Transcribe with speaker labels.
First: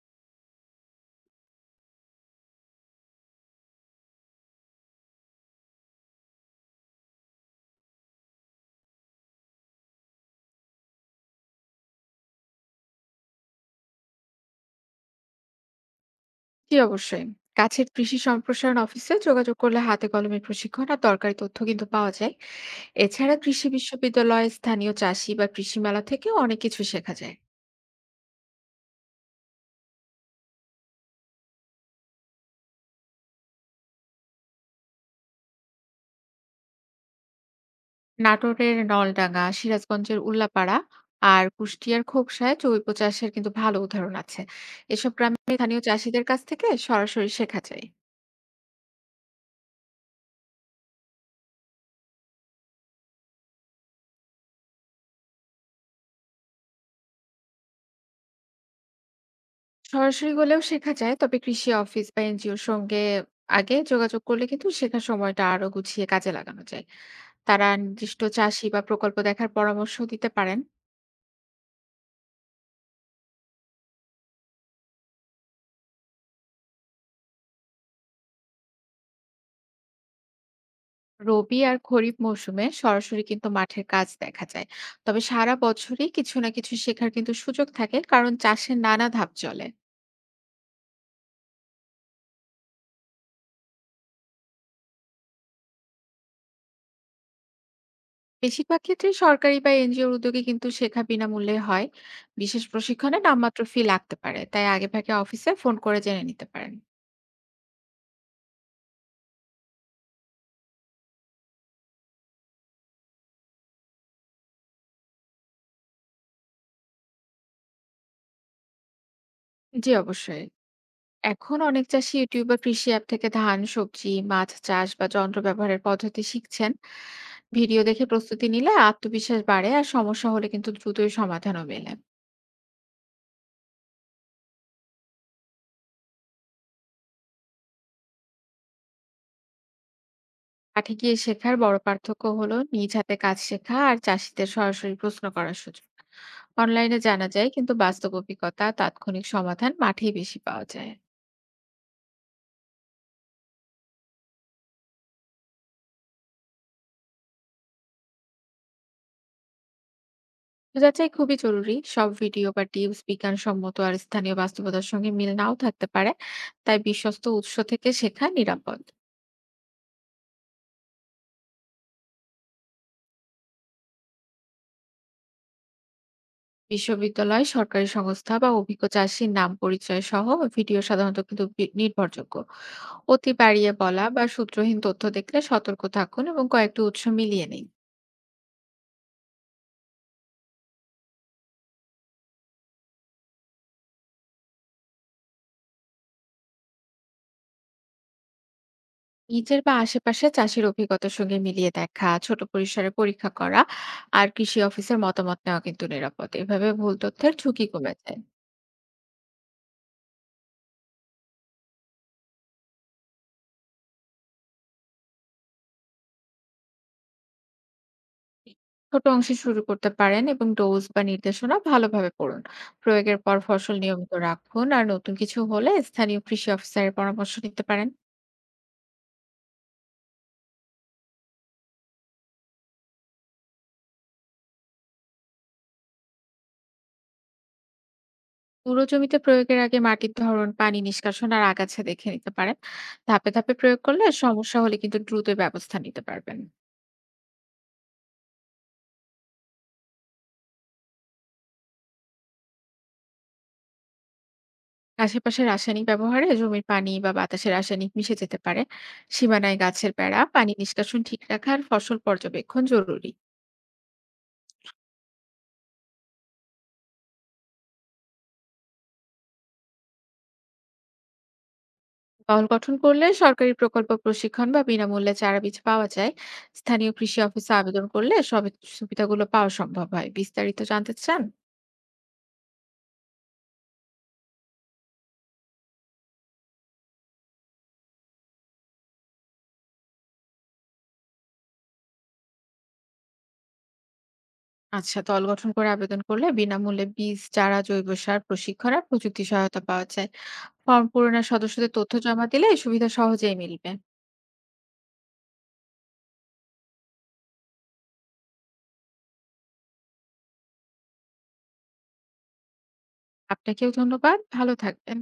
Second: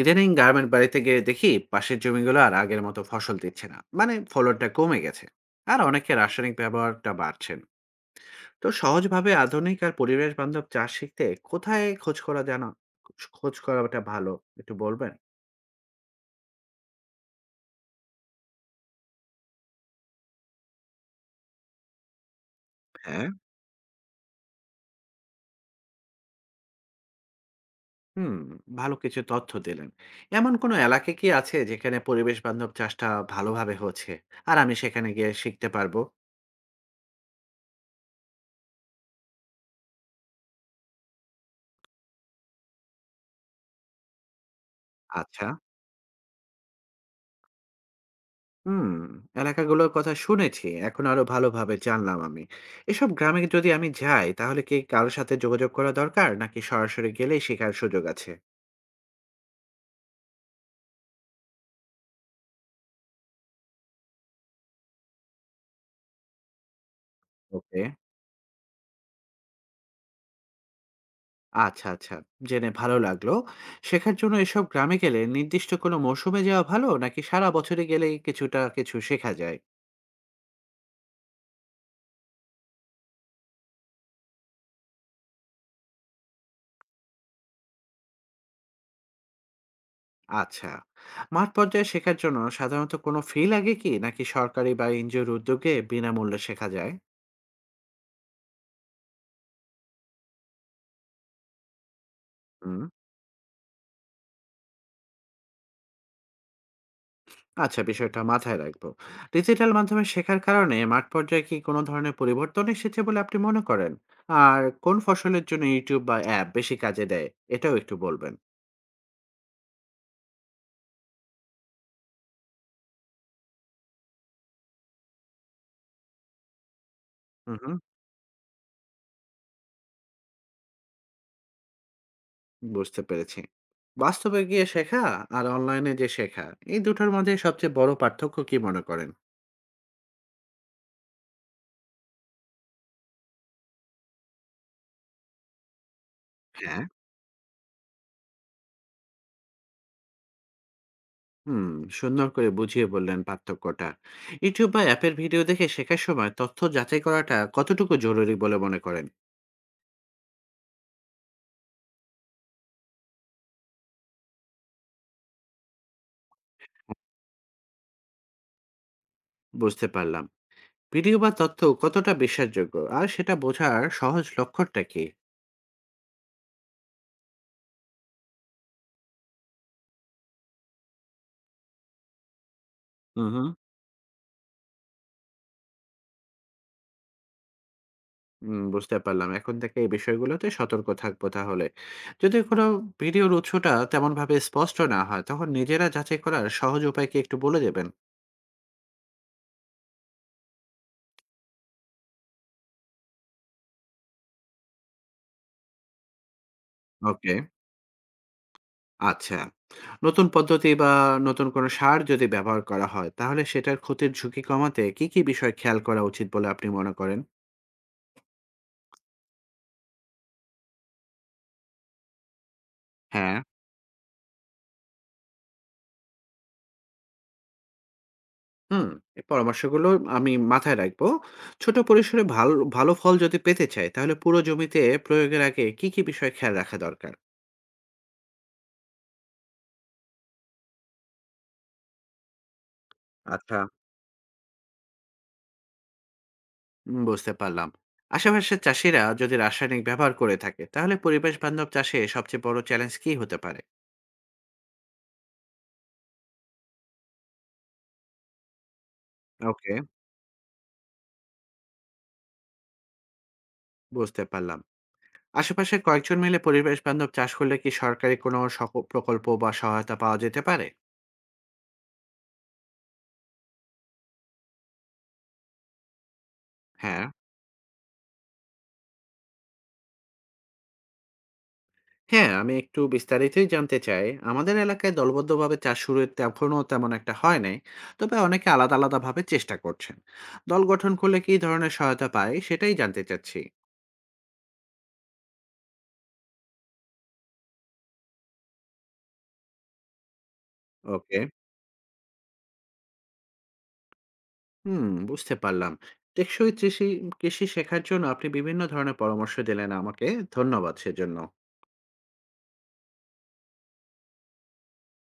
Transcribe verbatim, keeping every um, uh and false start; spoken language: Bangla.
Speaker 1: ইদানিং গার্মেন্ট বাড়িতে গিয়ে দেখি পাশের জমিগুলো আর আগের মতো ফসল দিচ্ছে না, মানে ফলনটা কমে গেছে। আর অনেকে রাসায়নিক ব্যবহারটা বাড়ছেন। তো সহজভাবে আধুনিক আর পরিবেশ বান্ধব চাষ শিখতে কোথায় খোঁজ করা, জানা, খোঁজ করাটা ভালো, একটু বলবেন।
Speaker 2: জি অবশ্যই। কাছের কৃষি সম্প্রসারণ অফিসে যোগাযোগ করলে হাতে কলমে প্রশিক্ষণ আর দরকারি তথ্য কিন্তু পাওয়া যায়।
Speaker 1: হ্যাঁ।
Speaker 2: এছাড়া কৃষি বিশ্ববিদ্যালয়, স্থানীয় চাষী বা কৃষি মেলা থেকে অনেক কিছু শেখা যায়।
Speaker 1: হুম। ভালো কিছু তথ্য দিলেন। এমন কোনো এলাকা কি আছে যেখানে পরিবেশ বান্ধব চাষটা ভালোভাবে হচ্ছে আর আমি সেখানে গিয়ে শিখতে পারবো?
Speaker 2: নাটোরের নলডাঙ্গা, সিরাজগঞ্জের উল্লাপাড়া আর কুষ্টিয়ার খোকসায় জৈব চাষের কিন্তু ভালো উদাহরণ আছে। এসব গ্রামে
Speaker 1: আচ্ছা।
Speaker 2: স্থানীয় চাষীদের কাছ থেকে সরাসরি শেখা যায়।
Speaker 1: হুম, এলাকাগুলোর কথা শুনেছি। এখন আরো ভালোভাবে জানলাম আমি। এসব গ্রামে যদি আমি যাই, তাহলে কি কারো সাথে যোগাযোগ করা দরকার? নাকি সরাসরি গেলেই শেখার সুযোগ আছে?
Speaker 2: সরাসরি হলেও শেখা যায়, তবে কৃষি অফিস বা এনজিওর সঙ্গে আগে যোগাযোগ করলে কিন্তু শেখার সময়টা আরো গুছিয়ে কাজে লাগানো যায়। তারা
Speaker 1: ওকে।
Speaker 2: নির্দিষ্ট চাষি বা প্রকল্প দেখার পরামর্শ দিতে পারেন।
Speaker 1: আচ্ছা, আচ্ছা। জেনে ভালো লাগলো। শেখার জন্য এসব গ্রামে গেলে নির্দিষ্ট কোনো মৌসুমে যাওয়া ভালো? নাকি সারা বছরে গেলেই কিছুটা কিছু শেখা যায়?
Speaker 2: রবি আর খরিফ মৌসুমে সরাসরি কিন্তু মাঠের কাজ দেখা যায়। তবে সারা বছরই কিছু না কিছু শেখার কিন্তু সুযোগ থাকে কারণ চাষের নানা ধাপ চলে।
Speaker 1: আচ্ছা। মাঠ পর্যায়ে শেখার জন্য সাধারণত কোনো ফি লাগে কি? নাকি সরকারি বা এনজিওর উদ্যোগে বিনামূল্যে শেখা যায়?
Speaker 2: বেশিরভাগ ক্ষেত্রে সরকারি বা এনজিওর উদ্যোগে কিন্তু শেখা বিনামূল্যে হয়। বিশেষ
Speaker 1: হুম।
Speaker 2: প্রশিক্ষণে নামমাত্র ফি লাগতে পারে। তাই আগেভাগে অফিসে ফোন করে জেনে নিতে পারেন।
Speaker 1: আচ্ছা, বিষয়টা মাথায় রাখবো। ডিজিটাল মাধ্যমে শেখার কারণে মাঠ পর্যায়ে কি কোনো ধরনের পরিবর্তন এসেছে বলে আপনি মনে করেন? আর কোন ফসলের জন্য ইউটিউব বা অ্যাপ বেশি কাজে দেয়? এটাও একটু বলবেন।
Speaker 2: জি, অবশ্যই। এখন অনেক চাষি ইউটিউব বা কৃষি অ্যাপ থেকে ধান, সবজি, মাছ চাষ বা যন্ত্র ব্যবহারের পদ্ধতি শিখছেন।
Speaker 1: হুম, হুম,
Speaker 2: ভিডিও দেখে প্রস্তুতি নিলে আত্মবিশ্বাস বাড়ে আর সমস্যা হলে কিন্তু দ্রুতই সমাধানও মেলে।
Speaker 1: বুঝতে পেরেছি। বাস্তবে গিয়ে শেখা আর অনলাইনে যে শেখা, এই দুটোর মধ্যে সবচেয়ে বড় পার্থক্য কি মনে করেন?
Speaker 2: পাঠে গিয়ে শেখার বড় পার্থক্য হলো নিজ হাতে কাজ শেখা আর চাষিদের সরাসরি প্রশ্ন করার সুযোগ।
Speaker 1: হ্যাঁ।
Speaker 2: অনলাইনে জানা যায়, কিন্তু বাস্তব অভিজ্ঞতা তাৎক্ষণিক সমাধান মাঠেই বেশি পাওয়া যায়।
Speaker 1: হুম, সুন্দর করে বুঝিয়ে বললেন পার্থক্যটা। ইউটিউব বা অ্যাপের ভিডিও দেখে শেখার সময় তথ্য যাচাই করাটা কতটুকু জরুরি বলে মনে করেন?
Speaker 2: তো যাচাই খুবই জরুরি, সব ভিডিও বা টিপস বিজ্ঞানসম্মত আর স্থানীয় বাস্তবতার সঙ্গে মিল নাও থাকতে পারে। তাই বিশ্বস্ত উৎস থেকে শেখা নিরাপদ।
Speaker 1: বুঝতে পারলাম। ভিডিও বা তথ্য কতটা বিশ্বাসযোগ্য আর সেটা বোঝার সহজ লক্ষণটা কি?
Speaker 2: বিশ্ববিদ্যালয়, সরকারি সংস্থা বা অভিজ্ঞ চাষীর নাম পরিচয় সহ ভিডিও সাধারণত কিন্তু বি- নির্ভরযোগ্য।
Speaker 1: হুম,
Speaker 2: অতি
Speaker 1: হুম।
Speaker 2: বাড়িয়ে বলা বা সূত্রহীন তথ্য দেখলে সতর্ক থাকুন এবং কয়েকটি উৎস মিলিয়ে নিন।
Speaker 1: উম, বুঝতে পারলাম, এখন থেকে এই বিষয়গুলোতে সতর্ক থাকবো তাহলে। যদি কোনো ভিডিওর উৎসটা তেমন ভাবে স্পষ্ট না হয়, তখন নিজেরা যাচাই করার সহজ উপায় কি একটু বলে দেবেন?
Speaker 2: নিজের বা আশেপাশে চাষির অভিজ্ঞতার সঙ্গে মিলিয়ে দেখা, ছোট পরিসরে পরীক্ষা করা আর কৃষি অফিসের মতামত নেওয়া কিন্তু নিরাপদ। এভাবে ভুল তথ্যের
Speaker 1: ওকে।
Speaker 2: ঝুঁকি কমে যায়।
Speaker 1: আচ্ছা। নতুন পদ্ধতি বা নতুন কোনো সার যদি ব্যবহার করা হয়, তাহলে সেটার ক্ষতির ঝুঁকি কমাতে কি কি বিষয় খেয়াল করা উচিত বলে আপনি মনে করেন?
Speaker 2: ছোট অংশে শুরু করতে পারেন এবং ডোজ বা নির্দেশনা ভালোভাবে পড়ুন। প্রয়োগের পর
Speaker 1: হ্যাঁ।
Speaker 2: ফসল নিয়মিত রাখুন আর নতুন কিছু হলে স্থানীয় কৃষি অফিসারের পরামর্শ নিতে পারেন।
Speaker 1: হুম, এই পরামর্শগুলো আমি মাথায় রাখবো। ছোট পরিসরে ভাল ভালো ফল যদি পেতে চাই, তাহলে পুরো জমিতে প্রয়োগের আগে কী, কী বিষয় খেয়াল রাখা দরকার?
Speaker 2: পুরো জমিতে প্রয়োগের আগে মাটির ধরন, পানি নিষ্কাশন আর আগাছা দেখে নিতে পারেন। ধাপে ধাপে
Speaker 1: আচ্ছা।
Speaker 2: প্রয়োগ করলে সমস্যা হলে কিন্তু দ্রুত ব্যবস্থা নিতে পারবেন।
Speaker 1: উম বুঝতে পারলাম। আশেপাশের চাষীরা যদি রাসায়নিক ব্যবহার করে থাকে, তাহলে পরিবেশ বান্ধব চাষে সবচেয়ে বড় চ্যালেঞ্জ কী হতে পারে?
Speaker 2: আশেপাশে রাসায়নিক ব্যবহারে জমির পানি বা বাতাসে রাসায়নিক মিশে যেতে পারে। সীমানায়
Speaker 1: ওকে,
Speaker 2: গাছের বেড়া, পানি নিষ্কাশন ঠিক রাখা আর ফসল পর্যবেক্ষণ জরুরি।
Speaker 1: বুঝতে পারলাম। আশেপাশের কয়েকজন মিলে পরিবেশ বান্ধব চাষ করলে কি সরকারি কোনো সক প্রকল্প বা সহায়তা পাওয়া যেতে পারে?
Speaker 2: দল গঠন করলে সরকারি প্রকল্প, প্রশিক্ষণ বা বিনামূল্যে চারাবীজ পাওয়া যায়। স্থানীয়
Speaker 1: হ্যাঁ।
Speaker 2: কৃষি অফিসে আবেদন করলে সব সুবিধাগুলো পাওয়া সম্ভব হয়। বিস্তারিত জানতে চান?
Speaker 1: হ্যাঁ, আমি একটু বিস্তারিতই জানতে চাই। আমাদের এলাকায় দলবদ্ধভাবে চাষ শুরু এখনো তেমন একটা হয় নাই। তবে অনেকে আলাদা, আলাদাভাবে চেষ্টা করছেন। দল গঠন করলে কী ধরনের সহায়তা পায়, সেটাই জানতে চাচ্ছি।
Speaker 2: আচ্ছা, দল গঠন করে আবেদন করলে বিনামূল্যে বীজ, চারা, জৈব সার, প্রশিক্ষণ আর প্রযুক্তি সহায়তা পাওয়া যায়। Form
Speaker 1: okay.
Speaker 2: পূরণের সদস্যদের তথ্য জমা দিলে এই সুবিধা সহজেই মিলবে।
Speaker 1: হুম, বুঝতে পারলাম। টেকসই কৃষি, কৃষি শেখার জন্য আপনি বিভিন্ন ধরনের পরামর্শ দিলেন আমাকে। ধন্যবাদ সেজন্য।
Speaker 2: আপনাকেও ধন্যবাদ, ভালো থাকবেন।